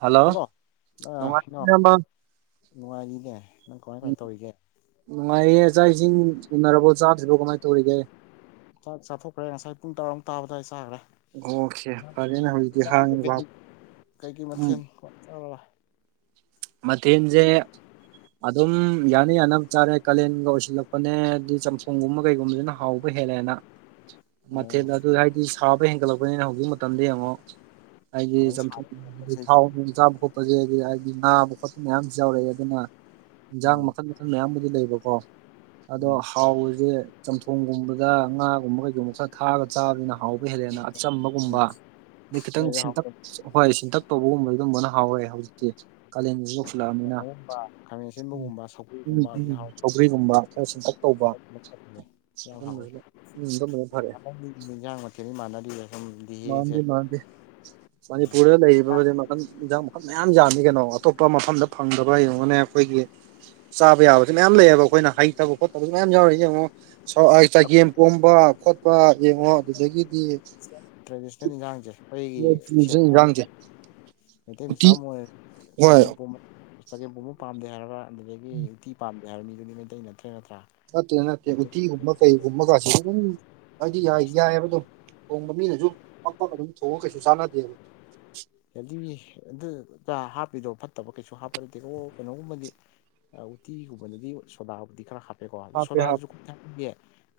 Hello ꯅꯨꯡꯉꯥꯏꯔꯤ ꯍꯜꯂꯣꯩꯅꯣ ꯏꯌꯥꯝꯕ ꯅꯨꯡꯉꯥꯏꯔꯤꯅꯦ ꯅꯪ ꯀꯃꯥꯏ ꯀꯃꯥꯏ ꯇꯧꯔꯤꯒꯦ꯫ ꯅꯨꯡꯉꯥꯏꯌꯦ ꯆꯥꯛ ꯏꯁꯤꯡ ꯎꯅꯔꯕꯣ ꯆꯥꯁꯤꯐꯣ ꯀꯃꯥꯏꯅ ꯇꯧꯔꯤꯒꯦ꯫ ꯥꯛ ꯆꯥꯊꯣꯛꯈ꯭ꯔꯦ ꯉꯁꯥꯏ ꯄꯨꯡ ꯇꯔꯥꯃꯨꯛ ꯇꯥꯕꯗ ꯑꯩ ꯆꯥꯈ꯭ꯔꯦ꯫ ꯑꯣꯀꯦ ꯐꯔꯦꯅꯦ ꯍꯧꯖꯤꯛꯇꯤ ꯍꯥꯡꯉꯤꯕ [unintelligible] ꯀꯩ ꯀꯩ ꯎꯝ ꯃꯊꯦꯜ ꯀꯃꯥꯏ ꯇꯧꯔꯕꯥ꯫ ꯃꯊꯦꯟꯖꯦ__ ꯑꯗꯨꯝ ꯌꯥꯅ ꯌꯥꯅꯕ ꯆꯥꯔꯦ ꯀꯥꯂꯦꯟꯒ ꯑꯣꯏꯁꯤꯜꯂꯛꯄꯅꯦ ꯑꯗꯨꯗꯤ ꯆꯝꯐꯣꯡꯒꯨꯝꯕ ꯀꯩꯒꯨꯝꯕꯕꯁꯤꯅ ꯍꯥꯎ__ ꯍꯦꯜꯂꯦꯅ ꯑꯣ ꯃꯊꯦꯜ ꯑꯗꯨ ꯍꯥꯏꯗꯤ ꯁꯥꯕ ꯍꯦꯟꯒꯠꯂꯛꯄꯅꯤꯅ ꯍꯧꯖꯤꯛ ꯃꯇꯝꯗ ꯌꯦꯡꯉꯣ꯫ ꯑꯩꯗꯤ ꯁꯥꯗꯤ ꯆꯝꯊ ꯁꯥꯔꯦ ꯉꯁꯤꯗꯤ ꯊꯥꯎ ꯆꯥꯕ ꯈꯣꯠꯄꯁꯦ ꯍꯥꯏꯗꯤ ꯑꯩꯗꯤ ꯅꯥ꯫ ꯈꯣꯠꯄ ꯃꯌꯥꯝꯁꯨ ꯌꯥꯎꯔꯛꯑꯦ ꯑꯗꯨꯅ ꯌꯦꯟꯖꯥꯡ ꯎꯝ ꯃꯈꯜ ꯃꯈꯜ ꯃꯌꯥꯝꯕꯨꯗꯤ ꯂꯩꯕꯀꯣ꯫ ꯑꯗꯣ ꯎꯝ ꯍꯥꯎꯁꯦ ꯆꯝꯊꯣꯡꯒꯨꯝꯕꯗ ꯉꯥꯒꯨꯝꯕꯒ ꯌꯣꯡꯆ__ ꯊꯥꯔꯒ ꯆꯥꯕꯅꯤꯅ ꯍꯥꯎꯕ ꯍꯦꯜꯂꯦꯅ ꯑꯆꯝꯕꯒꯨꯝꯕ ꯎꯝ ꯑꯗꯩ ꯈꯤꯇꯪ ꯅꯣꯏꯗꯤ ꯁꯤꯟꯇꯛ__ ꯍꯥꯎꯇꯦ ꯍꯍꯣꯏ ꯁꯤꯟꯇꯛ ꯇꯧꯕꯒꯨꯝꯕ ꯑꯗꯨꯝꯕꯅ ꯍꯥꯎꯔꯦ ꯍꯧꯖꯤꯛꯇꯤ ꯀꯥꯂꯦꯟꯒꯤ꯫ ꯀꯩꯅꯣꯒꯨꯝꯕ ꯈꯥꯃꯦꯟ ꯑꯁꯤꯟꯕꯒꯨꯝꯕ ꯎꯝ ꯁꯧꯒꯒꯨꯝꯕ ꯎꯝ ꯍꯥꯎꯗꯦ꯫ ꯁꯧꯒ꯭ꯔꯤꯒꯨꯝꯕ ꯈꯔ ꯁꯤꯟꯇꯛ ꯇꯧꯕ ꯌꯥꯝ ꯍꯥꯎꯋꯦ ꯑꯗꯨꯝꯕꯁꯤꯅ ꯎꯝ ꯑꯗꯨꯝꯕꯅ ꯐꯔꯦ ꯏꯟꯁꯥꯡ ꯃꯊꯦꯜꯅꯤ ꯃꯥꯟꯅꯗꯔ꯫ ꯃꯥꯟꯗꯦ ꯃꯥꯟꯗꯦ ꯃꯅꯤꯄꯨꯔꯗ ꯂꯩꯔꯤꯕꯗꯤ ꯃꯈꯟ ꯌꯥꯝ__ ꯃꯌꯥꯝ ꯌꯥꯝꯃꯤ ꯀꯩꯅꯣ ꯑꯇꯣꯞꯄ ꯃꯐꯝꯗ ꯐꯪꯗꯕ ꯌꯦꯡꯉꯅꯦ ꯑꯩꯈꯣꯏꯒꯤ꯫ ꯆꯥꯕ ꯌꯥꯕꯁꯨ ꯃꯌꯥꯝ ꯂꯩꯌꯦꯕ ꯑꯩꯈꯣꯏꯅ ꯍꯩꯇꯕ ꯈꯣꯠꯇꯕꯁꯨ ꯃꯌꯥꯝ ꯌꯥꯎꯔꯤ ꯌꯦꯡꯉꯣ꯫ ꯆꯒꯦꯝ ꯄꯣꯝꯕ ꯈꯣꯠꯄ ꯌꯦꯡꯉꯣ ꯑꯗꯨꯗꯒꯤꯗꯤ__ ꯇ꯭ꯔꯦꯗꯤꯁꯅꯦꯜ ꯌꯦꯟꯁꯥꯡꯁꯦ ꯑꯩꯒꯤ ꯆꯤꯟꯖꯥꯛ ꯁꯅꯤ ꯏꯟꯖꯥꯡꯁꯦ ꯃꯩꯇꯩ ꯃꯆꯥ ꯎꯇꯤ ꯑꯃꯥ ꯑꯣꯏꯔ ꯍꯣꯏ ꯆꯥꯒꯦꯝ ꯄꯣꯝ ꯆꯒꯦꯝꯄꯣꯕꯨ ꯄꯥꯝꯗꯦ ꯍꯥꯏꯔꯒ ꯑꯗꯨꯗꯒꯤ ꯎꯇꯤ ꯄꯥꯝꯗꯦ ꯍꯥꯏꯔ ꯃꯤꯗꯨꯗꯤ ꯃꯩꯇꯩ ꯅꯠꯇ꯭ꯔꯦ ꯅꯠꯇ꯭ꯔꯥ ꯅꯠꯇꯦ ꯅꯠꯇꯦ ꯃꯩꯇꯩ ꯎꯠꯇꯤꯒꯨꯝꯕ ꯀꯩꯒꯨꯝꯕ ꯀꯁꯤ ꯑꯗꯨꯝ ꯍꯥꯏꯗꯤ ꯕꯦꯁ ꯌꯥꯏꯑꯕ ꯑꯗꯨꯝ ꯊꯣꯡꯕ ꯃꯤꯅꯁꯨ ꯄꯛꯄꯒ ꯑꯗꯨꯝ ꯊꯣꯡꯉꯒ ꯀꯩꯁꯨ ꯆꯥꯟꯅꯗꯦꯕ ꯑꯗꯨ ꯍꯥꯞꯄꯤꯗꯣ ꯐꯠꯇꯕ ꯀꯩꯁꯨ ꯍꯥꯞꯄ ꯅꯗꯤꯀ ꯀꯩꯅꯣꯒꯨꯝꯕꯗꯤ ꯎꯇꯤꯒꯨꯝꯕꯅꯗꯤ ꯁꯣꯗꯥꯕꯨꯗꯤ ꯈꯔ ꯍꯥꯞꯄ ꯀꯣ ꯑꯗ ꯍꯥꯞꯄꯦ ꯁꯣꯗꯥꯗꯨꯁꯨ ꯍꯥꯞꯄꯦ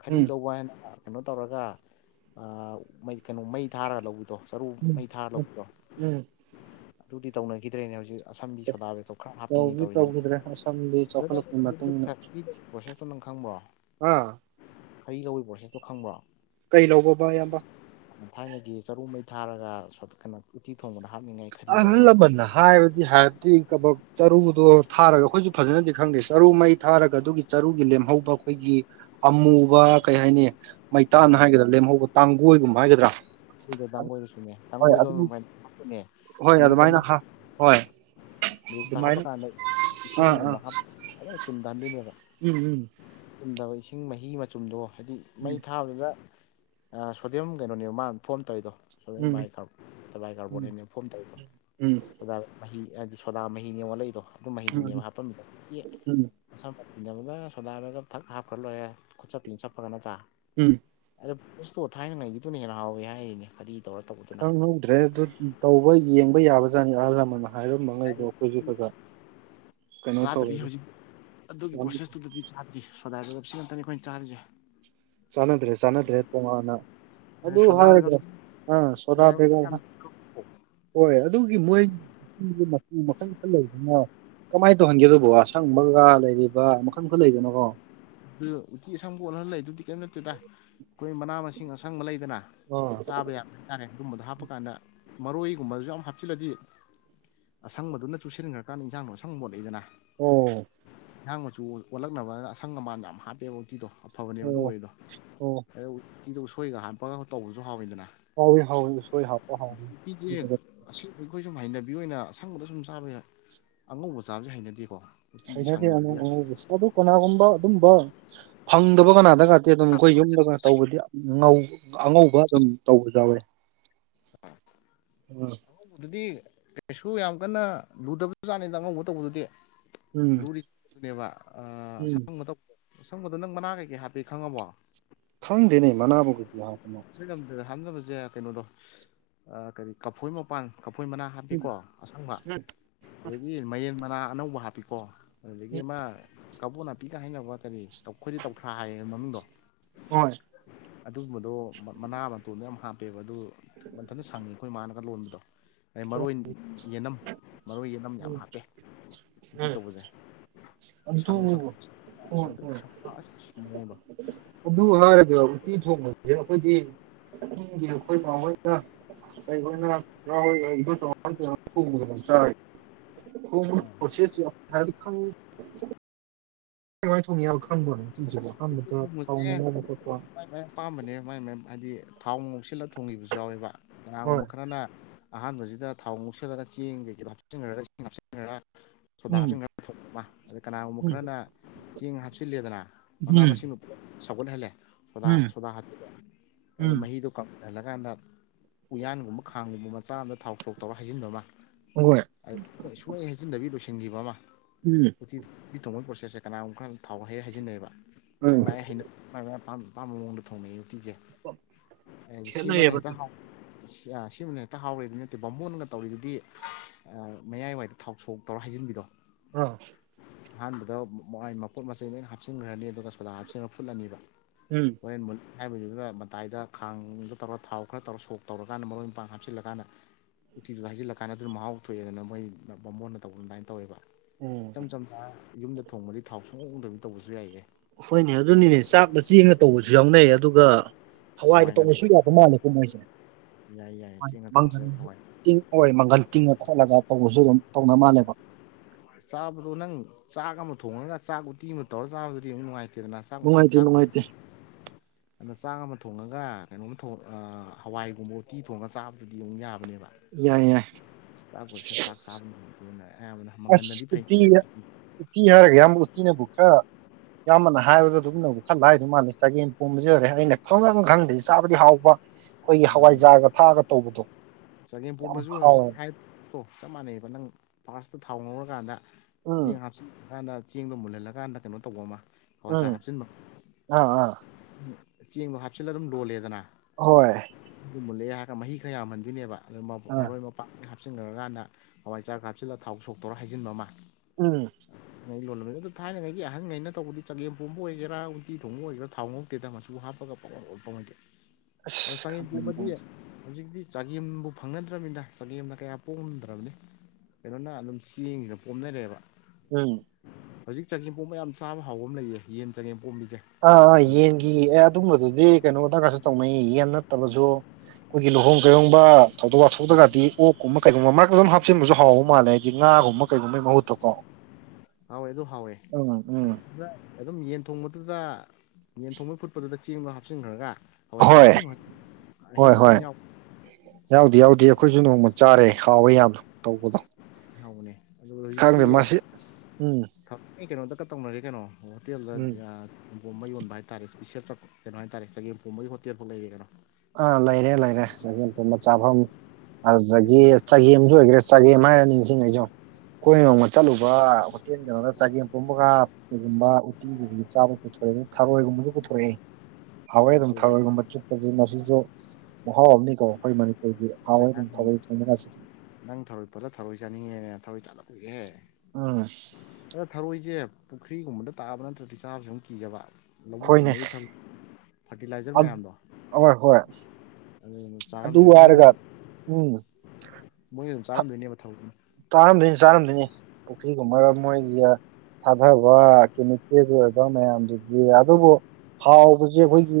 ꯈꯔꯤ ꯎꯝ ꯂꯧꯕ ꯍꯥꯏꯅ ꯀꯩꯅꯣ ꯇꯧꯔꯒ ꯃꯩ ꯀꯩꯅꯣ ꯃꯩ ꯊꯥꯔ ꯂꯧꯕꯤꯗꯣ ꯆꯔꯨ ꯎꯝ ꯃꯩ ꯊꯥꯔ ꯎꯝ ꯂꯧꯕꯤꯗꯣ ꯎꯝ ꯑꯗꯨꯗꯤ ꯇꯧꯅꯈꯤꯗ꯭ꯔꯦꯅꯦ ꯍꯧꯖꯤꯛ ꯑꯁꯝꯕꯤ ꯁꯣꯗꯥꯕꯦꯄꯣ ꯈꯔ ꯍꯥꯞꯄꯤꯅꯤ ꯇꯧꯗꯤ ꯇꯧꯔꯤꯁꯤ ꯇꯧꯈꯤꯗ꯭ꯔꯦ ꯑꯁꯝꯗꯤ ꯆꯥꯎꯈꯠꯂꯛꯄꯒꯤ ꯃꯇꯨꯡꯏꯟꯅ ꯐꯪ ꯈꯪꯕ꯭ꯔꯣ ꯑꯥ ꯍꯩ ꯂꯧꯏ ꯄ꯭ꯔꯣꯁꯦꯁꯇꯣ ꯈꯪꯕ꯭ꯔꯣ ꯀꯩ ꯂꯧꯕꯕ ꯏꯌꯥꯝꯕ ꯊꯥꯏꯅꯒꯤ ꯆꯔꯨ ꯃꯩ ꯊꯥꯔꯒ ꯀꯩꯅꯣ ꯎꯇꯤ ꯊꯣꯡꯕꯗ ꯍꯥꯞꯅꯤꯡꯉꯥꯏ ꯈꯔꯤ ꯑꯍꯜ ꯂꯧꯕꯗꯣ ꯂꯃꯟꯅ ꯍꯥꯏꯕꯗꯤ ꯍꯥꯏꯔꯕꯗꯤ ꯀꯕꯛ ꯇꯔꯨꯗꯣ ꯊꯥꯔꯒ ꯑꯩꯈꯣꯏꯁꯨ ꯐꯖꯅꯗꯤ ꯈꯪꯗꯦ ꯆꯔꯨ ꯃꯩ ꯊꯥꯔꯒ ꯑꯗꯨꯒꯤ ꯆꯔꯨꯒꯤ ꯂꯦꯝꯍꯧꯕ ꯑꯩꯈꯣꯏꯒꯤ ꯑꯃꯨꯕ ꯀꯩ ꯍꯥꯏꯅꯤ ꯃꯩꯇꯥꯟꯅ ꯍꯣꯏ ꯍꯥꯏꯒꯗ꯭ꯔꯥ ꯂꯦꯝꯍꯧꯕ ꯇꯥꯡꯒꯣꯏꯒꯨꯝꯕ ꯍꯥꯏꯒꯗ꯭ꯔꯥ ꯏꯥꯡꯒꯣꯏꯗꯣ ꯍꯣꯏ ꯑꯗꯨꯝ ꯁꯨꯝꯃꯦꯡꯒꯣꯏꯗꯣꯃꯦ ꯍꯣꯏ ꯃꯤꯔꯨꯛ ꯑꯗꯨꯃꯥꯏꯅ ꯑꯝꯗ ꯍꯥ ꯍꯣꯏ ꯃꯤꯔꯨꯞꯛꯇ ꯍꯥꯞꯄ ꯑꯗꯨꯃꯥꯏꯅ ꯀꯥꯟꯗ ꯑꯥ ꯑꯥ ꯏꯁꯤꯡꯒꯨꯝꯕ ꯍꯥ ꯑ ꯆꯗꯥꯗꯤꯅꯤ ꯎꯝ ꯎꯝ ꯃ ꯆꯨꯝꯗꯕ ꯏꯁꯤꯡ ꯃꯍꯤ ꯃꯆꯨꯝꯗꯣ ꯍꯥꯏꯗꯤ ꯃꯩ ꯊꯥꯕꯗꯨꯗ ꯁꯣꯗꯤꯦꯝ ꯀꯩꯅꯣꯅꯦ ꯃꯥꯅ ꯐꯣꯟ ꯇꯧꯔꯤꯗꯣ ꯎꯝ ꯁꯗꯥꯏ ꯀꯥꯕꯥꯏ ꯎꯝ ꯀꯥꯔꯄꯣꯅꯦ ꯐꯣꯝ ꯇꯧ ꯎꯝ ꯁ ꯃꯍꯤ ꯍꯥꯏꯗꯤ ꯁꯣꯗꯥ ꯃꯍꯤꯅꯦ ꯑꯣꯜꯂꯛꯏꯗꯣ ꯑꯗꯨꯝ ꯃꯍꯤꯗꯨꯅꯦꯕ ꯎꯝ ꯍꯥꯞꯄꯃꯤꯗ ꯎꯝ ꯃꯁꯞ ꯏꯕꯗ ꯁꯣꯗꯥ ꯕꯦꯒꯞ ꯊꯛ ꯍꯥꯞꯈ꯭ꯔ ꯂꯣꯏꯔꯦ ꯈꯨꯠ ꯆꯞꯄꯤꯅ ꯁꯠꯄ꯭ꯔꯒ ꯅꯠꯇ꯭ꯔꯥ ꯎꯝ ꯑꯗ ꯄꯁꯇꯣ ꯊꯥꯏꯅꯉꯩꯒꯤꯗꯨꯅ ꯍꯦꯟꯅ ꯍꯥꯎꯋꯦ ꯍꯥꯏꯔꯤꯅꯦ ꯀꯔꯤ ꯇꯧꯔ ꯇꯧꯕꯗꯨꯅ ꯈꯪꯍꯧꯗ꯭ꯔꯦ ꯑꯗꯨ ꯇꯧꯕ ꯌꯦꯡꯕ ꯌꯥꯕꯖꯥꯠꯅꯤ ꯑꯍꯜ ꯂꯃꯟꯅ ꯍꯥꯏꯔꯝꯃꯉꯩꯗꯣ ꯑꯩꯈꯣꯏꯁꯨ ꯈꯖ ꯆꯥꯗ꯭ꯔꯤ ꯍꯧꯖꯤꯛ ꯑꯗꯨꯒꯤ ꯄ꯭ꯔꯣꯁꯦꯁꯇꯨꯗꯗꯤ ꯆꯥꯗ꯭ꯔꯤ ꯀꯗꯥꯏꯗꯞ ꯁꯤ ꯉꯥꯛꯇꯅꯤ ꯑꯩꯈꯣꯏ ꯆꯥꯔꯤꯁꯦ ꯆꯥꯟꯗ꯭ꯔꯦ ꯆꯥꯟꯗ꯭ꯔꯦ ꯇꯣꯅ ꯑꯗꯨꯗ ꯁꯣꯗꯥ ꯍꯥꯏꯒ꯭ꯔ ꯕꯥꯏꯒꯞꯁꯤ ꯑ ꯁꯣꯗꯥ ꯦꯒ ꯍꯣꯏ ꯑꯗꯨꯒꯤ ꯃꯣꯏ ꯃꯆꯨ ꯃꯈꯜ ꯃꯈꯜ ꯂꯩꯕꯅ ꯀꯃꯥꯏꯅ ꯇꯧꯍꯟꯒꯦꯗꯕꯣ ꯑꯁꯪꯕꯒ ꯂꯩꯔꯤꯕ ꯃꯈꯜ ꯈꯔ ꯂꯩꯗꯅꯣꯀꯣ ꯑꯗꯨ ꯎꯆꯤ ꯑꯁꯪꯕ ꯑꯣꯜꯍꯜ ꯂꯩ ꯑꯗꯨꯗꯤ ꯀꯔꯤꯝ ꯅꯠꯇꯦꯗ ꯑꯩꯈꯣꯏ ꯃꯅꯥ ꯃꯁꯤꯡ ꯑꯁꯪꯕ ꯂꯩꯗꯅ ꯑꯥ ꯆꯥꯕ ꯌꯥꯕ ꯍꯥꯏꯇꯥꯔꯦ ꯑꯗꯨꯝꯕꯗꯣ ꯍꯥꯞꯄ ꯀꯥꯟꯗ ꯃꯔꯣꯏꯒꯨꯝꯕꯗꯨꯁꯨ ꯌꯥꯝ ꯍꯥꯞꯆꯤꯜꯂꯗꯤ ꯑꯁꯪꯕꯗꯨꯅ ꯆꯨꯁꯤꯟꯈ꯭ꯔꯀꯥꯟꯗ ꯏꯟꯖꯥꯡꯗꯣ ꯑꯁꯪ ꯃꯣꯠꯂꯏꯗꯅ ꯑꯣ ꯌꯦꯟꯁꯥꯡ ꯃꯆꯨ ꯑꯣꯜꯂꯛꯅꯕꯅ ꯑꯁꯪ ꯑꯃꯥꯟ ꯌꯥꯝ ꯍꯥꯞꯄꯦꯕ ꯎꯛꯇꯤꯗꯣ ꯑꯐꯕꯅꯦꯕꯗꯣ ꯑꯣ ꯑꯣꯏꯗꯣ ꯑꯣ ꯑ ꯎꯤꯗꯨ ꯁꯣꯏꯒ ꯍꯥꯞꯄꯒ ꯇꯧꯕꯁꯨ ꯍꯥꯎꯋꯤꯗꯅ ꯍꯥꯎꯏ ꯍꯥꯎꯏ ꯂꯁꯣꯏ ꯍꯥꯞꯄ ꯍꯥꯎꯏ ꯎꯇꯤꯁꯦ ꯑꯁꯤ ꯑꯩꯈꯣꯏ ꯁꯨꯝ ꯍꯩꯅꯕꯤ ꯑꯣꯏꯅ ꯑꯁꯪꯕꯗ ꯁꯨꯝ ꯆꯥꯕ ꯑꯉꯧꯕ ꯆꯥꯕꯁꯦ ꯍꯩꯅꯗꯦꯀꯣ ꯇꯤꯒꯤ ꯍꯩꯅꯗꯦ ꯑꯉꯧ ꯁꯪꯅꯗꯤꯂꯤꯌꯥ ꯑꯉꯧꯕꯁꯦ ꯑꯗꯨ ꯀꯅꯥꯒꯨꯝꯕ ꯑꯗꯨꯝꯕ ꯐꯪꯗꯕ ꯀꯅꯥꯗ ꯉꯇꯦ ꯑꯗꯨꯝ ꯑꯩꯈꯣꯏ ꯌꯨꯝꯗ ꯇꯧꯕꯗꯤ ꯑꯉꯧꯕ ꯑꯗꯨꯝ ꯇꯧꯕ ꯌꯥꯎꯋꯦ ꯎꯝ ꯑꯉꯧꯕꯗꯨꯗꯤ ꯀꯩꯁꯨ ꯌꯥꯝ ꯀꯟꯅ ꯂꯨꯗꯕ ꯆꯥꯠꯅꯤꯗ ꯑꯉꯧꯕ ꯇꯧꯕꯗꯨꯗꯤ ꯎꯝ ꯂꯨꯔꯤ ꯆꯅꯦꯕ ꯎꯝ ꯁꯪꯕ ꯇꯧꯕ ꯑꯁꯪꯕꯗꯣ ꯅꯪ ꯃꯅꯥ ꯀꯩꯀꯩ ꯍꯥꯞꯄꯤꯦ ꯈꯪꯉꯕꯣ ꯈꯪꯗꯦꯅꯦ ꯃꯅꯥꯅꯕꯒꯩꯁꯤꯦ ꯌꯥ ꯀꯩꯅꯣ ꯂꯝꯗꯗ ꯍꯥꯞꯅꯕꯁꯦ ꯀꯩꯅꯣꯗꯣ ꯀꯔꯤ ꯀꯐꯣꯏ ꯃꯄꯥꯟ ꯀꯐꯣꯏ ꯃꯅꯥ ꯎꯝ ꯍꯥꯞꯄꯤꯀꯣ ꯑꯁꯪꯕ ꯎꯝ ꯑꯗꯒꯤ ꯃꯌꯦꯟ ꯃꯅꯥ ꯑꯅꯧꯕ ꯍꯥꯞꯄꯤꯀꯣ ꯑꯗꯨꯗꯒꯤ ꯎꯝ ꯑꯃ ꯀꯥꯕꯣ ꯅꯥꯄꯤꯛꯒ ꯍꯥꯏꯅꯕ ꯀꯔꯤꯈꯣꯏꯗꯤ ꯇꯧꯊ꯭ꯔꯥ ꯍꯥꯏꯌꯦ ꯃꯅꯨꯡꯗꯣ ꯍꯣꯏ ꯑꯗꯨꯒꯨꯝꯕꯗꯣ ꯃꯅꯥ ꯃꯇꯣꯟꯗꯣ ꯌꯥꯝ ꯍꯥꯞꯄꯦꯕ ꯑꯗꯨ ꯃꯟꯊꯟꯇ ꯁꯪꯉꯤ ꯑꯩꯈꯣꯏ ꯃꯥꯅꯒ ꯂꯣꯟꯕꯗꯣ ꯑꯩꯩ ꯃꯔꯣꯏ ꯌꯦꯅꯝ ꯃꯔꯣꯏ ꯌꯦꯅꯝ ꯌꯥꯝ ꯎꯝ ꯍꯥꯞꯄꯦ ꯎꯇꯤ ꯇꯧꯕꯁꯦ ꯎꯝ ꯑꯗꯨ ꯍꯣꯏ ꯍꯣꯏ [unintelligible] ꯑꯗꯨ ꯍꯥꯏꯔꯒ ꯎꯇꯤ ꯊꯣꯡꯕꯁꯦ ꯑꯩꯈꯣꯏꯗꯤ ꯆꯤꯡꯒꯤ ꯑꯩꯈꯣꯏ ꯃꯍꯣꯏꯅ [unintelligible] [unintelligible] ꯀꯃꯥꯏꯅ ꯊꯅꯤ ꯍꯥꯏꯕ ꯈꯪꯕ꯭ꯔꯣ ꯎꯇꯤꯖꯦ ꯎꯆꯤ ꯑꯍꯥꯟꯕꯗ ꯊꯥꯎ ꯊꯣꯡꯕꯁꯦ ꯉꯧꯕ ꯎꯇꯤ ꯈꯣꯠꯄ ꯊꯣꯡꯕ ꯃꯥꯏ ꯃꯥꯏ ꯑꯄꯥꯝꯕꯅꯦ ꯃꯥꯏ ꯃꯥꯏ ꯍꯥꯏꯗꯤ ꯊꯥꯎ ꯉꯧꯁꯤꯜꯂ ꯊꯣꯡꯕꯁꯨ ꯌꯥꯎꯋꯦꯕ ꯍꯣꯏ ꯀꯅꯥꯥꯡꯒꯨꯝꯕ ꯈꯔꯅ ꯑꯍꯥꯟꯕꯁꯤꯗ ꯊꯥꯎ ꯉꯧꯁꯤꯜꯂꯒ ꯆꯦꯡ ꯀꯩꯀꯩꯗꯣ ꯍꯥꯞꯆꯤꯟꯈꯔꯒ ꯏꯁꯤꯡ ꯍꯥꯞꯆꯤꯟꯈꯔꯒ ꯁꯣꯗꯥ ꯎꯝ ꯍꯥꯞꯆꯤꯟ ꯈ ꯑꯗ ꯀꯅꯥꯒꯨꯝꯕ ꯎꯝ ꯈꯔꯅ ꯆꯦꯡ ꯍꯥꯞꯆꯤꯂꯦꯗꯅ ꯃꯅꯥ ꯎꯝ ꯃꯁꯤꯡ ꯁꯧꯒꯠꯍꯜꯂꯦ ꯁꯣꯗꯥ ꯎꯝ ꯁꯣꯗꯥ ꯑ ꯎꯝ ꯃꯍꯤꯗꯣ ꯀꯞꯍꯜꯂꯀꯥꯟꯗ ꯎꯌꯥꯟꯒꯨꯝꯕ ꯈꯥꯡꯒꯨꯝꯕ ꯃꯆꯥ ꯑꯃꯗ ꯊꯥꯎ ꯁꯣꯛ ꯇꯧꯔ ꯍꯥꯏꯖꯤꯟꯕ ꯑꯃ ꯍꯣꯏ ꯑꯩ ꯁꯨꯡꯍꯩ ꯍꯩꯖꯤꯟꯗꯕꯤ ꯂꯣꯏꯁꯤꯟꯈꯤꯕ ꯑꯃ ꯎꯝ ꯍꯧ ꯊꯣꯡꯕꯒꯤ ꯄ꯭ꯔꯣꯁꯦꯁꯁꯦ ꯀꯅꯥꯒꯨꯝꯕ ꯈꯔ ꯊꯥꯎ ꯍꯩꯔ ꯍꯥꯏꯖꯤꯟꯅꯩꯑꯕ ꯃꯥꯏ ꯎꯝ ꯃꯥꯏꯅ ꯃꯥꯏ ꯃꯥꯏꯝ ꯑꯄꯥꯝꯕ ꯃꯑꯣꯡꯗ ꯊꯣꯡꯅꯩ ꯎꯇꯤꯁꯦ ꯁꯤꯃꯅ ꯈꯦꯠꯅꯩꯌꯦꯕ ꯍꯦꯛꯇ ꯍꯥꯎ ꯁꯤꯃꯅ ꯍꯦꯛꯇ ꯍꯥꯎꯔꯦꯗꯤ ꯅꯠꯇꯦ ꯕꯝꯕꯣꯟꯅꯒ ꯇꯧꯔꯤꯗꯨꯗꯤ ꯃꯌꯥꯏꯋꯥꯏꯗ ꯊꯥꯎ ꯁꯣꯛ ꯇꯧꯔ ꯍꯥꯏꯖꯤꯟꯕꯤꯗꯣ ꯑꯥ ꯑꯍꯥꯟꯕꯗ ꯃ ꯃꯄꯣꯠ ꯃꯆꯩ ꯂꯣꯏꯅ ꯍꯥꯞꯆꯤꯟꯈ꯭ꯔꯅꯤ ꯑꯗꯨꯒ ꯁꯣꯗꯥ ꯍꯥꯞꯆꯤꯟꯈꯒ ꯐꯨꯠꯂꯅꯤꯕ ꯎꯝ ꯍꯣꯔꯦꯟ ꯃꯨꯠ ꯍꯥꯏꯕꯗꯨꯗ ꯃꯇꯥꯏꯗ ꯈꯥꯡꯗ ꯇꯧꯔꯒ ꯊꯥꯎ ꯈꯔ ꯇꯧꯔ ꯁꯣꯛ ꯇꯧꯔꯀꯥꯟꯗ ꯃꯔꯣꯏ ꯃꯄꯥꯡ ꯍꯥꯞꯆꯤꯜꯂꯀꯥꯟꯗ ꯎꯊꯤꯗꯨꯗ ꯍꯖꯤꯜꯂ ꯀꯥꯟꯗ ꯑꯗꯨꯝ ꯃꯍꯥꯎ ꯊꯣꯛꯑꯦꯗꯅ ꯃꯣꯏꯅ ꯕꯃꯣꯟꯅ ꯇꯧꯕ ꯑꯗꯨꯃꯥꯏꯅ ꯇꯧꯋꯦꯕ ꯎꯝ ꯏꯆꯝ ꯆꯝꯅ ꯌꯨꯝꯗ ꯊꯣꯡꯕꯗꯤ ꯊꯥꯎ ꯁꯨꯡ ꯉꯧꯗꯕꯤ ꯇꯧꯕꯁꯨ ꯌꯥꯏꯌꯦ ꯍꯣꯏꯅꯦ ꯑꯗꯨꯁꯨ ꯑꯗꯨꯅꯤꯅꯦ ꯆꯥꯛꯇ ꯆꯦꯡꯒ ꯇꯧꯕꯁꯨ ꯌꯥꯎꯅꯩ ꯑꯗꯨꯒ ꯍꯋꯥꯏꯗ ꯍꯋꯥꯏꯅ ꯇꯣꯡꯅꯁꯨ ꯇꯧꯕ ꯌꯥꯕ ꯃꯥꯜꯂꯦ ꯀꯨꯝꯍꯣꯏꯁꯦ ꯌꯥꯏ ꯌꯥꯏ ꯆꯦꯡꯅ ꯃꯥꯡ ꯇꯧꯕꯁꯨ ꯌꯥꯏ ꯍꯋꯥꯏ ꯍꯣꯏ ꯃꯪꯒꯟ ꯇꯤꯡꯉ ꯈꯣꯠꯂꯒ ꯇꯧꯕꯁꯨ ꯑꯗꯨꯝ ꯇꯧꯅ ꯃꯥꯜꯂꯦꯕ ꯆꯥꯕꯗꯣ ꯅꯪ ꯆꯥꯛ ꯑꯃ ꯊꯣꯡꯉꯒꯅ ꯆꯥꯛ ꯎꯇꯤ ꯑꯃ ꯇꯧꯔꯒ ꯆꯥꯕꯗꯨꯗꯤ ꯌꯥꯝ ꯉꯥꯏꯇꯦ ꯆꯦꯗꯅ ꯆꯥꯛ ꯃꯁꯦꯟ ꯅꯨꯡꯉꯥꯏꯇꯦ ꯆꯥꯛꯄꯁꯦ ꯅꯨꯡꯉꯥꯏꯇꯦ ꯑꯗꯨꯅ ꯆꯥꯛ ꯑꯃ ꯊꯣꯡꯉꯒ ꯀꯩꯅꯣꯝꯃ ꯊꯣꯡ ꯍꯋꯥꯏꯒꯨꯝꯕ ꯎꯇꯤ ꯊꯣꯡꯉꯒ ꯆꯥꯕꯗꯨꯗꯤ ꯑꯃꯨꯛ ꯌꯥꯕꯅꯦꯕ ꯌꯥꯏ ꯌꯥꯏ ꯆꯥꯛꯄꯣꯠꯁꯦ ꯆꯥꯛ ꯆꯥꯕ ꯑꯌꯥꯝꯕꯅ ꯃꯪꯒꯟꯅꯗꯤ ꯐꯩ ꯈꯜꯂꯦ ꯎꯠꯇꯤ ꯍꯥꯏꯔꯒꯦ ꯌꯥꯝ ꯎꯇꯤꯅꯕꯨ ꯈ꯭ꯔ ꯑꯌꯥꯝꯕꯅ ꯍꯥꯏꯕꯒ ꯑꯗꯨꯒꯝꯅꯕꯨ ꯈꯜꯂ ꯍꯥꯏꯗꯧ ꯃꯥꯜꯂꯦ ꯆꯒꯦꯝ ꯄꯣꯝꯕꯁꯤ ꯑꯣꯏꯔꯦ ꯑꯩꯅ ꯈꯨꯡꯒꯪ ꯈꯪꯗꯗꯤ ꯆꯥꯕꯗꯤ ꯍꯥꯎꯕ ꯑꯩꯈꯣꯏꯒꯤ ꯃꯥꯅꯤ ꯍꯋꯥꯏꯖꯥꯔꯒ ꯊꯥꯛꯑꯒ ꯇꯧꯕꯗꯣ ꯌꯥꯝ ꯍꯥꯎꯋꯦ ꯇ ꯆꯞ ꯃꯥꯟꯅꯩꯑꯕ ꯅꯪ ꯐꯥꯔꯁꯇꯣ ꯊꯥꯎ ꯉꯧꯔꯀꯥꯟꯗ ꯎꯝ ꯆꯦꯡ ꯍꯥꯞ ꯁꯤꯜꯂꯀꯥꯟꯗ ꯆꯦꯡꯗꯣ ꯃꯨꯜꯍꯜꯂꯀꯥꯟꯗ ꯀꯩꯅꯣ ꯇꯧꯕ ꯑꯃ ꯍꯋꯥꯏ ꯎꯝ ꯆꯥꯛ ꯍꯥꯞꯆꯤꯟꯕ ꯑꯥ ꯑꯥ ꯆꯦꯡꯗ ꯍꯥꯞꯆꯤꯜꯂ ꯑꯗꯨꯝ ꯂꯣꯜꯂꯦꯗꯅ ꯍꯣꯏ ꯑꯗꯨ ꯃꯨꯜꯂꯛꯑꯦ ꯍꯥꯏꯔꯒ ꯃꯍꯤ ꯈꯔ ꯌꯥꯝꯍꯟꯗꯣꯏꯅꯦꯕ ꯑꯥ ꯃꯔꯣꯏ ꯄꯥꯛ ꯍꯥꯞꯆꯤꯟꯈ꯭ꯔꯀꯥꯟꯗ ꯍꯋꯥꯏ ꯆꯔ ꯈꯔ ꯍꯥꯞꯆꯤꯜꯂꯒ ꯊꯥꯎ ꯁꯣꯛꯇꯧꯔ ꯍꯥꯏꯖꯤꯟꯕ ꯑꯃ ꯎꯝ ꯃꯍꯔ ꯂꯣꯜꯂꯝꯃꯤ ꯑꯗꯨꯗ ꯊꯥꯏꯅꯉꯩꯒꯤ ꯑꯍꯟꯈꯩꯅ ꯇꯧꯕꯗꯤ ꯆꯒꯦꯝꯄꯣꯝꯕ ꯑꯣꯏꯒꯦꯔꯥ ꯎꯇꯤ ꯊꯣꯡꯕ ꯑꯣꯏꯒꯦꯔꯥ ꯊꯥꯎꯉꯧ ꯃꯆꯨ ꯍꯥꯞꯄꯒ ꯄꯪꯊꯣꯡꯗ ꯊꯣꯉꯤ ꯑꯗꯣ ꯑꯁ ꯈꯪꯗꯦꯗ ꯆꯒꯦꯃꯄꯣꯝꯕꯗꯤ ꯇꯧꯔꯤꯁꯦ ꯍꯧꯖꯤꯛꯇꯤ ꯆꯒꯦꯝꯕꯨ ꯐꯪꯅꯗ꯭ꯔꯕꯅꯤꯅ ꯆꯒꯦꯝꯅ ꯀꯌꯥ ꯄꯣꯝꯗ꯭ꯔꯥꯕꯅꯤ ꯀꯩꯅꯣꯅ ꯑꯗꯨꯝ ꯆꯦꯡꯖꯤꯅ ꯄꯣꯝꯅꯔꯦꯕ ꯎꯝ ꯍꯧꯖꯤꯛ ꯆꯒꯦꯝ ꯄꯣꯝꯕ ꯌꯥꯝ ꯆꯥꯕ ꯍꯥꯎꯕ ꯑꯃ ꯂꯩꯌꯦ ꯌꯦꯟ ꯆꯒꯦꯝ ꯄꯣꯝꯕꯁꯦ ꯑꯥ ꯑꯥ ꯌꯦꯟꯒꯤ ꯑꯦ ꯑꯗꯨꯝꯕꯗꯨꯗꯤ ꯀꯩꯅꯣꯗꯒꯥꯁꯨ ꯇꯧꯅꯩꯌꯦ ꯌꯦꯟ ꯅꯠꯇꯕꯁꯨ ꯑꯩꯈꯣꯏꯒꯤ ꯂꯨꯍꯣꯡ ꯀꯩꯍꯣꯡꯕ ꯊꯧꯗꯣꯛ ꯋꯥꯊꯣꯛꯇꯒꯗꯤ ꯑꯣꯛ ꯀꯨꯝꯕ ꯀꯩꯒꯨꯝꯕ ꯃꯔꯛꯇ ꯑꯗꯨꯝ ꯍꯥꯞꯆꯤꯟꯕꯁꯨ ꯍꯥꯎꯕ ꯃꯥꯜꯂꯦ ꯍꯥꯏꯗꯤ ꯉꯥꯒꯨꯝꯕ ꯀꯩꯒꯨꯝꯕꯩ ꯃꯍꯨꯠꯇ ꯀꯣ ꯍꯥꯎꯋꯦ ꯑꯗꯨ ꯍꯥꯎꯋꯦ ꯎꯝ ꯑꯗꯨꯝ ꯌꯦꯟ ꯊꯣꯡꯕꯗꯨꯗ ꯌꯦꯟ ꯊꯣꯡꯕꯩ ꯐꯨꯠꯄꯗꯨꯗ ꯆꯦꯡꯗꯣ ꯍꯥꯞꯆꯤꯟꯈ꯭ꯔꯒ ꯍꯋꯥꯏꯖꯥꯔ ꯍꯣꯏ ꯍꯥꯞꯆꯤꯟ ꯍꯣꯏ ꯑꯍꯦꯟꯕ ꯀꯩꯝ ꯍꯣꯏ ꯌꯥꯎ ꯌꯥꯎꯗꯤ ꯌꯥꯎꯗꯦ ꯑꯩꯈꯣꯏꯁꯨ ꯅꯣꯡꯃ ꯆꯥꯔꯦ ꯍꯥꯎꯋꯦ ꯌꯥꯝꯅ ꯇꯧꯕꯗꯣ ꯍꯥꯎꯕꯅꯦ ꯑꯗꯨꯒ ꯍꯧꯖꯤꯛꯇꯤ ꯈꯪꯗꯦ ꯃꯁꯤ ꯎꯝ ꯃꯤ ꯀꯩꯅꯣꯗꯒ ꯇꯧꯅꯔꯦ ꯀꯩꯅꯣ ꯍꯣꯇꯦꯜꯗ ꯎꯝ ꯄꯣꯝꯕ ꯌꯣꯟꯕ ꯍꯥꯏꯇꯥꯔꯦ ꯏꯁꯄꯤꯁꯦꯜ ꯀꯩꯅꯣ ꯍꯥꯏ ꯇꯥꯔꯦ ꯆꯒꯦꯝꯄꯣꯝꯕꯩ ꯍꯣꯇꯦꯜꯐꯥꯎ ꯂꯩꯔꯦ ꯀꯩꯅꯣ ꯑꯥ ꯂꯩꯔꯦ ꯂꯩꯔꯦ ꯆꯒꯦꯝ ꯄꯣꯝꯕ ꯆꯥꯕꯝ ꯑꯗꯨꯗꯒꯤ ꯆꯒꯦꯝꯄꯣꯝ ꯆꯒꯦꯝꯁꯨ ꯑꯣꯏꯒ꯭ꯔꯦ ꯆꯒꯦꯝ ꯍꯥꯏꯔ ꯅꯤꯡꯁꯤꯡꯉꯛ ꯏꯁꯦ ꯌꯦꯡꯉꯣ ꯑꯩꯈꯣꯏ ꯅꯣꯡꯃ ꯆꯠꯂꯨꯕ ꯍꯣꯇꯦꯜ ꯗꯅ ꯆꯒꯦꯝ ꯄꯣꯝꯕꯒ ꯀꯩꯒꯨꯝꯕ [unintelligible] ꯆꯥꯕ ꯄꯨꯊꯣꯔꯛꯏ ꯊꯔꯣꯏꯒꯨꯝꯕꯁꯨ ꯄꯨꯊꯣꯔꯛꯑꯦ ꯍꯥꯎꯋꯦ ꯑꯗꯨꯝ ꯑꯁꯤꯗꯩ ꯊꯔꯣꯏꯒꯨꯝꯕ ꯆꯨꯞꯄꯁꯦ ꯃꯁꯤꯁꯨ ꯃꯍꯥꯎ ꯑꯃꯅꯤꯀꯣ ꯑꯩꯈꯣꯏ ꯃꯅꯤꯄꯨꯔ ꯑꯩꯈꯣꯏꯒꯤ ꯍꯥꯎꯋꯦ ꯑꯗꯨꯝ ꯊꯧꯔꯣꯏ ꯊꯣꯡꯕꯀꯥꯏꯁꯦ ꯑꯗꯨꯝ ꯅꯪ ꯊꯥꯔꯣꯏ ꯄꯜꯂꯒ ꯊꯥꯔꯣꯏ ꯆꯥꯅꯤꯡꯉꯦꯍꯦ ꯊꯥꯔꯣꯏ ꯆꯥꯗ ꯀꯨꯏꯔꯦꯍꯦ ꯎꯝ ꯑꯗꯣ ꯊꯔꯣꯏꯁꯦ ꯄꯨꯈ꯭ꯔꯤꯒꯨꯝꯕꯗ ꯇꯥꯕ ꯅꯠꯇ꯭ꯔꯗꯤ ꯆꯥꯕꯁꯦ ꯑꯃꯨꯛ ꯀꯤꯖꯕ ꯂꯧꯕꯨꯛ ꯍꯣꯏꯅꯦ ꯀꯨꯝꯕꯒꯤ ꯐꯔꯇꯤꯂꯥꯏꯖꯔ ꯃꯌꯥꯝꯗꯣ ꯍꯣꯏ ꯍꯣꯏ ꯑꯗꯨ ꯍꯥꯏꯔꯒ ꯎꯝ ꯃꯣꯏꯁꯨ ꯑꯗꯨꯝ ꯆꯥꯔꯝꯗꯣꯏꯅꯦꯕ ꯊꯔꯣꯏ ꯆꯥꯔꯝꯗꯣꯏꯅꯤ ꯆꯥꯔꯝꯗꯣꯏꯅꯤ ꯄꯨꯈ꯭ꯔꯤꯒꯨꯝꯕꯒ ꯃꯣꯏꯒꯤꯒ ꯊꯥꯙꯕ ꯀꯦꯃꯤꯀꯦꯜꯒꯤ ꯑꯣꯏꯕ ꯃꯌꯥꯝꯗꯨꯗꯤ ꯑꯗꯨꯕꯨ ꯍꯥꯎꯕꯁꯦ ꯑꯩꯈꯣꯏꯒꯤ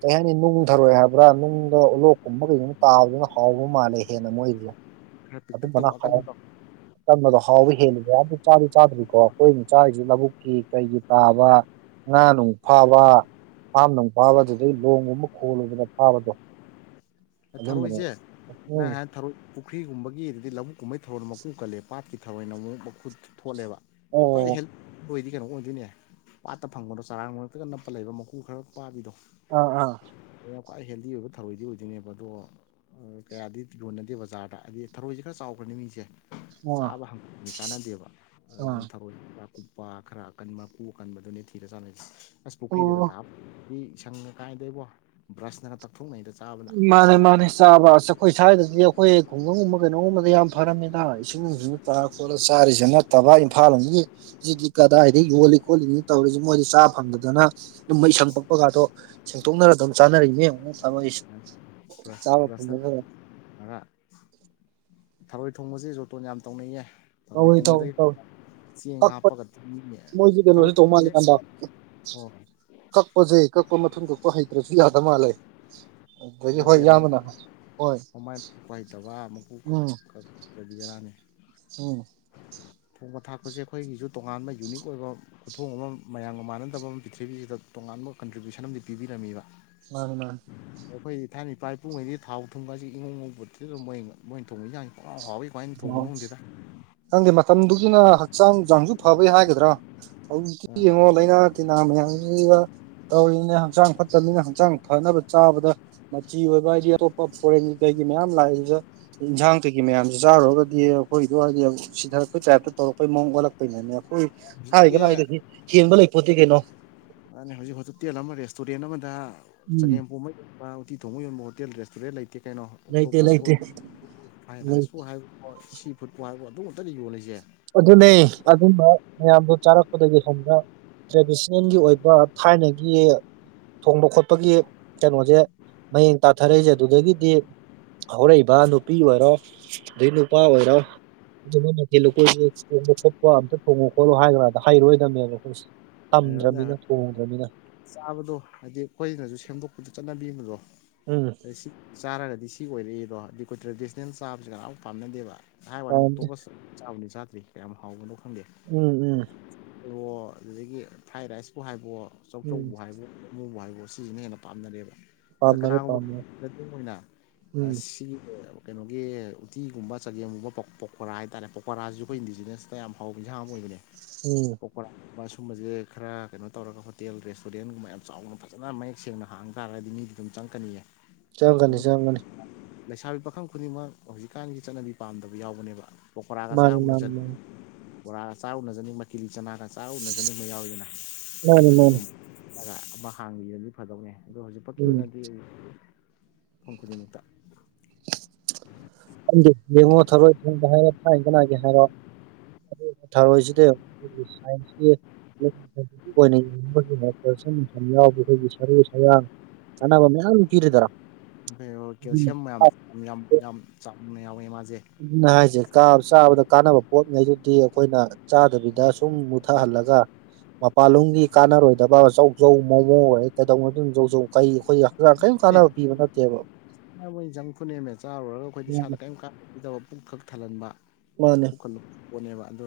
ꯀꯩ ꯍꯥꯏꯅꯤ ꯅꯨꯡ ꯊꯔꯣꯏ ꯍꯥꯏꯕ꯭ꯔꯥ ꯅꯨꯡꯗ ꯂꯣꯛꯀꯨꯝꯕ ꯀꯩꯒꯨꯝꯕꯗ ꯇꯥꯕꯗꯨꯅ ꯍꯥꯎꯕ ꯃꯥꯜꯂꯦ ꯍꯦꯟꯅ ꯃꯣꯏꯗꯤ [unintelligible] ꯈꯔ ꯄꯤꯛꯇꯛ ꯑꯗꯨꯝꯕꯅ ꯇꯧꯕ ꯍꯥꯎ ꯑꯀꯟꯕꯗꯣ ꯀꯟꯕꯗꯣ ꯍꯥꯎꯕ ꯍꯦꯜꯂꯤꯕ꯭ꯔꯥ ꯑꯗꯣ ꯆꯥꯗꯤ ꯆꯥꯗ꯭ꯔꯤꯀꯣ ꯑꯈꯣꯏꯒꯤ ꯆꯥꯔꯤꯖꯤ ꯂꯧꯕꯨꯛꯀꯤ ꯀꯩꯒꯤ ꯇꯥꯕ ꯉꯥ ꯅꯨꯡ ꯐꯥꯕ ꯐꯥꯝ ꯅꯨꯡ ꯐꯥꯕ ꯑꯗꯨꯗꯩ ꯂꯣꯡꯒꯨꯝꯕ ꯈꯣꯜꯂꯨꯕꯗ ꯐꯥꯕꯗꯣ ꯑꯗꯨꯝꯕꯅꯦ ꯊꯔꯣꯏꯖꯦ ꯅꯪ ꯎꯝ ꯍꯥꯏ ꯄꯨꯈ꯭ꯔꯤꯒꯨꯝꯕꯒꯤ ꯑꯗꯨꯗꯩꯩ ꯂꯧꯕꯨꯛ ꯀꯨꯝꯕꯩ ꯊꯔꯣꯏꯅ ꯃꯀꯨ ꯀꯜꯂꯦ ꯄꯥꯠꯀꯤ ꯊꯔꯣꯏꯅ ꯑꯃꯨꯛ ꯃꯀꯨ ꯊꯣꯠꯂꯦꯕ ꯈꯋ꯭ꯥꯏꯗꯩ ꯑꯣ ꯍꯦꯜ ꯑꯣꯏꯗꯤ ꯀꯩꯅꯣ ꯑꯣꯏꯗꯣꯏꯅꯦ ꯄꯥꯠꯇ ꯐꯪꯕꯗꯣ ꯆꯔꯥꯡ ꯃꯔꯛꯇꯒ ꯅꯞꯄ ꯂꯩꯕ ꯃꯀꯨ ꯈꯔ ꯄꯥꯕꯤꯗꯣ ꯑꯥ ꯑꯥ ꯈ꯭ꯋꯥꯏ ꯍꯦꯜꯗꯤ ꯑꯣꯏꯕ ꯊꯔꯣꯏꯗꯤ ꯑꯣꯏꯗꯣꯏꯅꯦꯕ ꯑꯗꯣ ꯀꯌꯥꯗꯤ ꯌꯣꯟꯅꯗꯦ ꯕꯖꯥꯔꯗ ꯍꯥꯏꯗꯤ ꯊꯔꯣꯏꯖꯦ ꯈꯔ ꯆꯥꯎꯈ꯭ꯔꯗꯤ ꯃꯤꯖꯦ ꯑꯥ ꯆꯥꯕ ꯍꯪꯒꯣꯏꯗꯅ ꯆꯥꯟꯅꯗꯦꯕ ꯑꯗꯥ ꯑꯥ ꯑꯀꯨꯞꯄ ꯈꯔ ꯑꯀꯟꯕ ꯃꯀꯨ ꯑꯀꯟꯕꯗꯨꯅꯦ ꯊꯤꯔ ꯆꯥꯟꯅꯩꯁꯦ ꯑꯁ ꯄꯨꯈ꯭ꯔꯤꯗꯒ ꯑꯣ ꯇꯥꯕ ꯃꯤ ꯏꯁꯪꯒ ꯀꯥꯏꯗꯩꯕꯣ ꯕ꯭ꯔꯁꯅ ꯇꯛꯊꯣꯛꯅꯩꯗ ꯆꯥꯕꯗ ꯃꯥꯅꯦ ꯃꯥꯅꯦ ꯆꯥꯕ ꯍꯥꯏꯁꯦ ꯑꯩꯈꯣꯏ ꯁ꯭ꯋꯥꯏꯗꯗꯤ ꯑꯩꯈꯣꯏ ꯈꯨꯡꯒꯪꯒꯨꯝꯕ ꯀꯩꯅꯣꯒꯨꯝꯕꯗꯤ ꯌꯥꯝ ꯐꯔꯝꯅꯤꯗ ꯏꯁꯤꯡ ꯅꯨꯡ ꯁꯤꯡ ꯇꯥꯔ ꯈꯣꯠꯂ ꯆꯥꯔꯤꯁꯤ ꯅꯠꯇꯕ ꯏꯝꯐꯥꯜ ꯂꯣꯝꯗꯒꯤ ꯁꯤꯗꯤ ꯀꯗꯥꯏꯗ ꯌꯣꯜꯂꯤ ꯈꯣꯠꯂꯤ ꯇꯧꯔꯤꯁꯦ ꯃꯣꯏꯗꯤ ꯆꯥ ꯐꯪꯗꯗꯅ ꯑꯗꯨꯒꯨꯝꯕ ꯏꯁꯪ ꯄꯛꯄꯒꯥꯗꯣ ꯁꯦꯡꯇꯣꯛꯅꯔ ꯑꯗꯨꯝ ꯆꯥꯅꯔꯤꯅꯦ ꯊꯔꯣꯏꯁꯦ ꯁꯁ ꯑ [unintelligible] ꯊꯔꯣꯏ ꯊꯣꯡꯕꯁꯦ ꯖꯣꯇꯣꯟ ꯌꯥꯝ ꯇꯧꯅꯩꯌꯦ ꯇꯧ ꯊꯔꯣꯏ ꯏꯇꯥꯎ ꯇꯤꯡꯕꯗꯒꯤ ꯇꯧ ꯆꯦꯡ ꯍꯥꯞꯄꯒ ꯊꯝꯃꯤꯅꯦ ꯀꯩꯅꯣꯁꯨ ꯇꯧ ꯃꯥꯜꯂꯦ ꯏꯌꯥꯝꯕ ꯍꯣꯏ ꯀꯛꯄꯁꯦ ꯀꯛꯄ ꯃꯊꯨꯟ ꯀꯛꯄ ꯍꯩꯇ꯭ꯔꯁꯨ ꯌꯥꯗ ꯃꯥꯜꯂꯦ ꯑꯗꯨꯗꯒꯤ ꯍꯣꯏ ꯌꯥꯗꯦ ꯏꯌꯥꯝꯕꯅ ꯍꯣꯏ ꯃꯃꯥꯏ ꯀꯛꯄ ꯍꯩꯇꯕ ꯃꯀꯨ ꯎꯝ [unintelligible] ꯎꯝ ꯊꯣꯡꯕ ꯊꯥꯛꯄꯁꯦ ꯑꯩꯈꯣꯏꯒꯤꯁꯨ ꯇꯣꯉꯥꯟꯕ ꯌꯨꯅꯤꯛ ꯑꯣꯏꯕ ꯈꯨꯊꯣꯡ ꯑꯃ ꯃꯌꯥꯝꯒ ꯃꯥꯟꯅꯗꯕ ꯑꯃ ꯄ꯭ꯔꯤꯊꯤꯕꯤꯁꯤꯗ ꯇꯣꯉꯥꯟꯕ ꯀꯟꯇ꯭ꯔꯤꯕ꯭ꯌꯨꯁꯟ ꯑꯃꯗꯤ ꯄꯤꯕꯤꯔꯝꯃꯤꯕ ꯃꯥꯅꯤ ꯃꯥꯅꯤ ꯑꯩꯈꯣꯏ ꯊꯥꯏꯅꯩ ꯏꯄꯥ ꯏꯄꯨꯉꯩꯗꯤ ꯊꯥꯎ ꯊꯨꯝꯒꯥꯖꯤ ꯏꯉꯧ ꯉꯧꯄꯣꯟꯇꯦꯗ ꯃꯣꯏ ꯃꯣꯏ ꯊꯣꯡꯕ ꯍꯤꯟꯖꯥꯡꯖꯦ ꯄꯨꯡꯍꯥꯎ ꯍꯥꯎꯋꯤ ꯀꯃꯥꯏꯟ ꯊꯣꯡꯕꯅꯣ ꯈꯪꯗꯦꯗꯥ ꯈꯪꯗꯦ ꯃꯇꯝꯗꯨꯒꯤꯅ ꯍꯛꯆꯥꯡ ꯅꯨꯡꯖꯥꯡꯖꯨ ꯐꯕꯩ ꯍꯥꯏꯒꯗ꯭ꯔꯥ ꯍꯧꯖꯤꯛꯇꯤ ꯑꯥ ꯌꯦꯡꯉꯣ ꯂꯥꯏꯅꯥ ꯇꯤꯟꯅꯥ ꯃꯌꯥꯝꯁꯤꯒ ꯇꯧꯔꯤꯅꯦ ꯍꯛꯆꯥꯡ ꯐꯠꯇꯕꯅꯤꯅ ꯍꯛꯆꯥꯡ ꯐꯅꯕ ꯆꯥꯕꯗ ꯃꯆꯤ ꯑꯣꯏꯕ ꯍꯥꯏꯗꯤ ꯑꯇꯣꯞꯄ ꯐꯣꯔꯦꯟꯒꯤ ꯀꯩꯒꯤ ꯃꯌꯥꯝ ꯂꯥꯛꯏꯖꯦ ꯏꯟꯖꯥꯡ ꯀꯩꯒꯤ ꯃꯌꯥꯝ ꯁꯤ ꯆꯥꯔꯨꯔꯒꯗꯤ ꯑꯩꯈꯣꯏꯗꯨ ꯍꯥꯏꯗꯤ ꯁꯤꯊꯔꯛꯄꯩ ꯇꯥꯏꯞꯇ ꯇꯧꯔꯛꯄꯩ ꯃꯑꯣꯡ ꯑꯣꯜꯂꯛꯄꯩꯅꯤꯅꯦ ꯑꯩꯈꯣꯏ ꯍꯥꯏꯒꯦꯅ ꯍꯧꯖꯤꯛꯇꯤ ꯍꯥꯏꯗꯗꯤ ꯍꯦꯟꯕ ꯂꯩꯄꯣꯠꯇꯦ ꯀꯩꯅꯣ ꯃꯥꯅꯦ ꯍꯧꯖꯤꯛ ꯍꯣꯇꯇꯦꯜ ꯑꯃ ꯔꯦꯁꯇꯨꯔꯦꯟ ꯑꯃꯗ ꯎꯝ ꯆꯒꯦꯝꯄꯣꯝꯕ ꯒꯨꯝꯕ ꯎꯇꯤ ꯊꯣꯡꯕ ꯌꯣꯟꯕ ꯍꯣꯇꯦꯜ ꯔꯦꯁꯇꯨꯔꯦꯟ ꯂꯩꯇꯦ ꯀꯩꯅꯣ ꯂꯩꯇꯦ ꯑꯇꯣꯞꯄꯁ ꯂꯩꯇꯦ ꯐ꯭ꯔꯥꯏꯔꯥꯏꯁꯄꯨ ꯍꯥꯏ ꯍꯣꯏ ꯁꯤ ꯐꯨꯠꯄꯨ ꯍꯥꯏꯕ꯭ꯔꯣ ꯑꯗꯨ ꯉꯥꯛꯇꯅꯤ ꯌꯣꯜꯂꯤꯖꯦ ꯑꯗꯨꯅꯦ ꯑꯗꯨꯝꯕ ꯃꯌꯥꯝꯗꯨ ꯆꯥꯔꯛꯄꯗꯒꯤ ꯁꯣꯝꯗ ꯇ꯭ꯔꯦꯗꯤꯁꯅꯦꯜꯒꯤ ꯑꯣꯏꯕ ꯊꯥꯏꯅꯒꯤ ꯊꯣꯡꯕ ꯈꯣꯠꯄꯒꯤ ꯀꯩꯅꯣꯁꯦ ꯃꯌꯦꯡ ꯇꯥꯊꯔꯛꯏꯁꯦ ꯑꯗꯨꯗꯒꯤꯗꯤ ꯍꯧꯔꯛꯏꯕ ꯅꯨꯄꯤ ꯑꯣꯏꯔꯣ ꯑꯗꯩꯩ ꯅꯨꯄꯥ ꯑꯣꯏꯔꯣ ꯑꯗꯨꯝꯕ ꯃꯊꯦꯜ ꯂꯨ [unintelligible] ꯊꯣꯡꯕ ꯈꯣꯠꯄ ꯑꯝꯇ ꯊꯣꯡꯉꯣ ꯈꯣꯠꯂꯣ ꯍꯥꯏꯔꯀꯥꯟꯗ ꯍꯩꯔꯔꯣꯏꯗꯕꯅꯦꯕ ꯑꯩꯈꯣꯏꯁꯦ ꯑꯗꯨꯅ ꯇꯝꯗ꯭ꯔꯝꯅꯤꯅ ꯊꯣꯡꯗ꯭ꯔꯝꯅꯤꯅ ꯆꯥꯕꯗꯣ ꯍꯥꯏꯗꯤ ꯑꯩꯈꯣꯏꯅꯁꯨ ꯁꯦꯝꯗꯣꯛꯄꯗꯣ ꯆꯠꯅꯕꯤꯃꯗꯣ ꯎꯝ ꯑꯗꯩ ꯁꯤ ꯆꯥꯔꯒꯗꯤ ꯁꯤ ꯑꯣꯏꯔꯛꯏꯗꯣ ꯑꯗꯨ ꯑꯩꯈꯣꯏ ꯇ꯭ꯔꯦꯗꯤꯁꯅꯦꯜ ꯆꯥꯕꯁꯤ ꯀꯅꯥꯝ ꯄꯥꯝꯅꯗꯦꯕ ꯍꯥꯏꯕ ꯋꯥꯅꯤ ꯄꯥꯝꯗꯦ ꯑꯣꯛꯇꯣꯄꯁ ꯆꯥꯕꯨꯗꯤ ꯆꯥꯗ꯭ꯔꯤ ꯀꯌꯥꯝ ꯍꯥꯎꯕꯅꯣ ꯈꯪꯗꯦ ꯎꯝ ꯎꯝ ꯑꯗꯨꯗꯒꯤ ꯐ꯭ꯔꯥꯏ ꯔꯥꯏꯁꯄꯨ ꯍꯥꯏꯕꯋꯣ ꯎꯝ ꯆꯧꯆꯧꯕꯨ ꯍꯥꯏꯕꯋꯣ ꯑꯃꯕꯨ ꯍꯥꯏꯕꯋꯣ ꯁꯤꯖꯤꯅ ꯍꯦꯟꯅ ꯄꯥꯝꯅꯔꯦꯕ ꯑꯗꯣ ꯄꯥꯝꯅꯔꯦ ꯀꯅꯥꯒꯨꯝꯕ ꯄꯥꯝꯅꯔꯦ [unintelligible] ꯑꯣꯏꯅ ꯎꯝ ꯁꯤꯒꯤ ꯀꯩꯅꯣꯒꯤ ꯎꯇꯤꯒꯨꯝꯕ ꯆꯒꯦꯝꯒꯨꯝꯕ ꯄꯀꯣꯔꯥ ꯍꯥꯏꯇꯥꯥꯔꯦ ꯄꯀꯣꯔꯥꯖꯤꯖꯨ ꯑꯩꯈꯣꯏ ꯏꯟꯗꯤꯖꯤꯅꯁꯇ ꯌꯥꯝ ꯍꯥꯎꯕ ꯌꯦꯟꯁꯥꯡ ꯑꯃ ꯑꯣꯏꯕꯅꯦ ꯎꯝ ꯄꯀꯣꯔꯥ ꯁꯨꯝꯕꯖꯦ ꯈꯔ ꯀꯩꯅꯣ ꯇꯧꯔꯒ ꯍꯣꯇꯦꯜ ꯔꯦꯁꯇꯨꯔꯦꯟꯒꯨꯝꯕ ꯌꯥꯝ ꯆꯥꯎꯅ ꯐꯖꯅ ꯃꯌꯦꯛ ꯁꯦꯡꯅ ꯍꯥꯡ ꯇꯥꯔꯒꯗꯤ ꯃꯤꯗꯤ ꯑꯗꯨꯝ ꯆꯪꯉꯛꯀꯅꯤꯌꯦ ꯆꯪꯒꯅꯤ ꯑꯗꯨ ꯆꯪꯒꯅꯤ ꯂꯩꯁꯥꯕꯤ ꯄꯥꯈꯪ ꯈꯨꯗꯤꯡꯃꯛ ꯍꯧꯖꯤꯛꯀꯥꯟꯒꯤ ꯆꯠꯅꯕꯤ ꯄꯥꯝꯗꯕ ꯌꯥꯎꯕꯅꯦꯕ ꯄꯀꯣꯔꯥꯒ ꯆꯥꯔ ꯃꯥꯅꯤ ꯃꯥꯅꯤ ꯃꯥꯅꯤ ꯎꯅꯖꯅꯤꯡꯕ ꯕꯣꯔꯥꯒ ꯆꯥꯔ ꯎꯅꯖꯅꯤꯡꯕ ꯀꯤꯂꯤꯆꯅꯥꯒ ꯆꯥꯔ ꯎꯅꯖꯅꯤꯡꯕ ꯌꯥꯎꯏꯗꯅꯥ ꯃꯥꯅꯤ ꯃꯥꯅꯤ ꯑꯗꯨꯒꯨꯝꯕ ꯑꯃ ꯍꯥꯡꯕꯤꯔꯗꯤ ꯐꯗꯧꯅꯦ ꯑꯗꯣ ꯍꯧꯖꯤꯛꯐꯛꯀꯤ ꯎꯝ ꯑꯣꯏꯅꯗꯤ ꯃꯐꯝ ꯈꯨꯗꯤꯡꯃꯛꯇ ꯈꯪꯗꯦ ꯌꯦꯡꯉꯣ ꯊꯔꯣꯏ ꯊꯣꯡꯕ ꯍꯥꯏꯔꯣ ꯊꯥꯏꯅꯗꯅꯒꯦ ꯍꯥꯏꯔꯣ ꯊꯔꯣꯏꯁꯤꯗ ꯑꯩꯈꯣꯏꯒꯤ ꯁꯥꯏꯟꯁꯀꯤ [unintelligible] ꯌꯥꯎꯕ ꯑꯩꯈꯣꯏꯒꯤ ꯁꯔꯨ ꯁꯌꯥꯡ ꯀꯥꯟꯅꯕ ꯃꯌꯥꯝ ꯄꯤꯔꯤꯗꯔ ꯕꯦꯔꯣ ꯀꯦꯜꯁꯤꯌꯝ ꯃꯌꯥꯝ ꯌꯥꯝ ꯌꯥꯝ ꯆꯥꯎꯅ ꯌꯥꯎꯋꯦ ꯃꯥꯖꯦ ꯑꯗꯨꯅꯦ ꯍꯥꯏꯁꯦ ꯀꯥꯕ ꯆꯥꯕꯗ ꯀꯥꯟꯅꯕ ꯄꯣꯠꯉꯩꯗꯨꯗꯤ ꯑꯩꯈꯣꯏꯅ ꯆꯥꯗꯕꯤꯗ ꯁꯨꯝ ꯃꯨꯊꯍꯜꯂꯒ ꯃꯄꯥꯟꯂꯣꯝꯒꯤ ꯀꯥꯟꯅꯔꯣꯏꯗꯕ ꯆꯧ ꯆꯧ ꯃꯣꯃꯣꯒꯥꯖꯦ ꯀꯩꯗꯧꯅꯗꯣꯏꯅꯣ ꯆꯧꯆꯧ ꯀꯩ ꯑꯈꯣꯏ ꯑꯦ ꯃꯣꯏꯖꯦ ꯖꯪꯛ ꯐꯨꯗꯅꯦꯃꯦ ꯆꯥꯔꯨꯔꯒ ꯑꯩꯈꯣꯏꯗ ꯃꯥꯅꯦ ꯏꯁꯥꯗ ꯀꯔꯤꯝ ꯀꯥꯟꯅꯗꯕ ꯄꯨꯛꯈꯛ ꯊꯜꯍꯟꯕ ꯃꯥꯅꯦ ꯄꯨꯈꯠꯂ ꯄꯣꯠꯅꯦꯕ ꯑꯗꯣ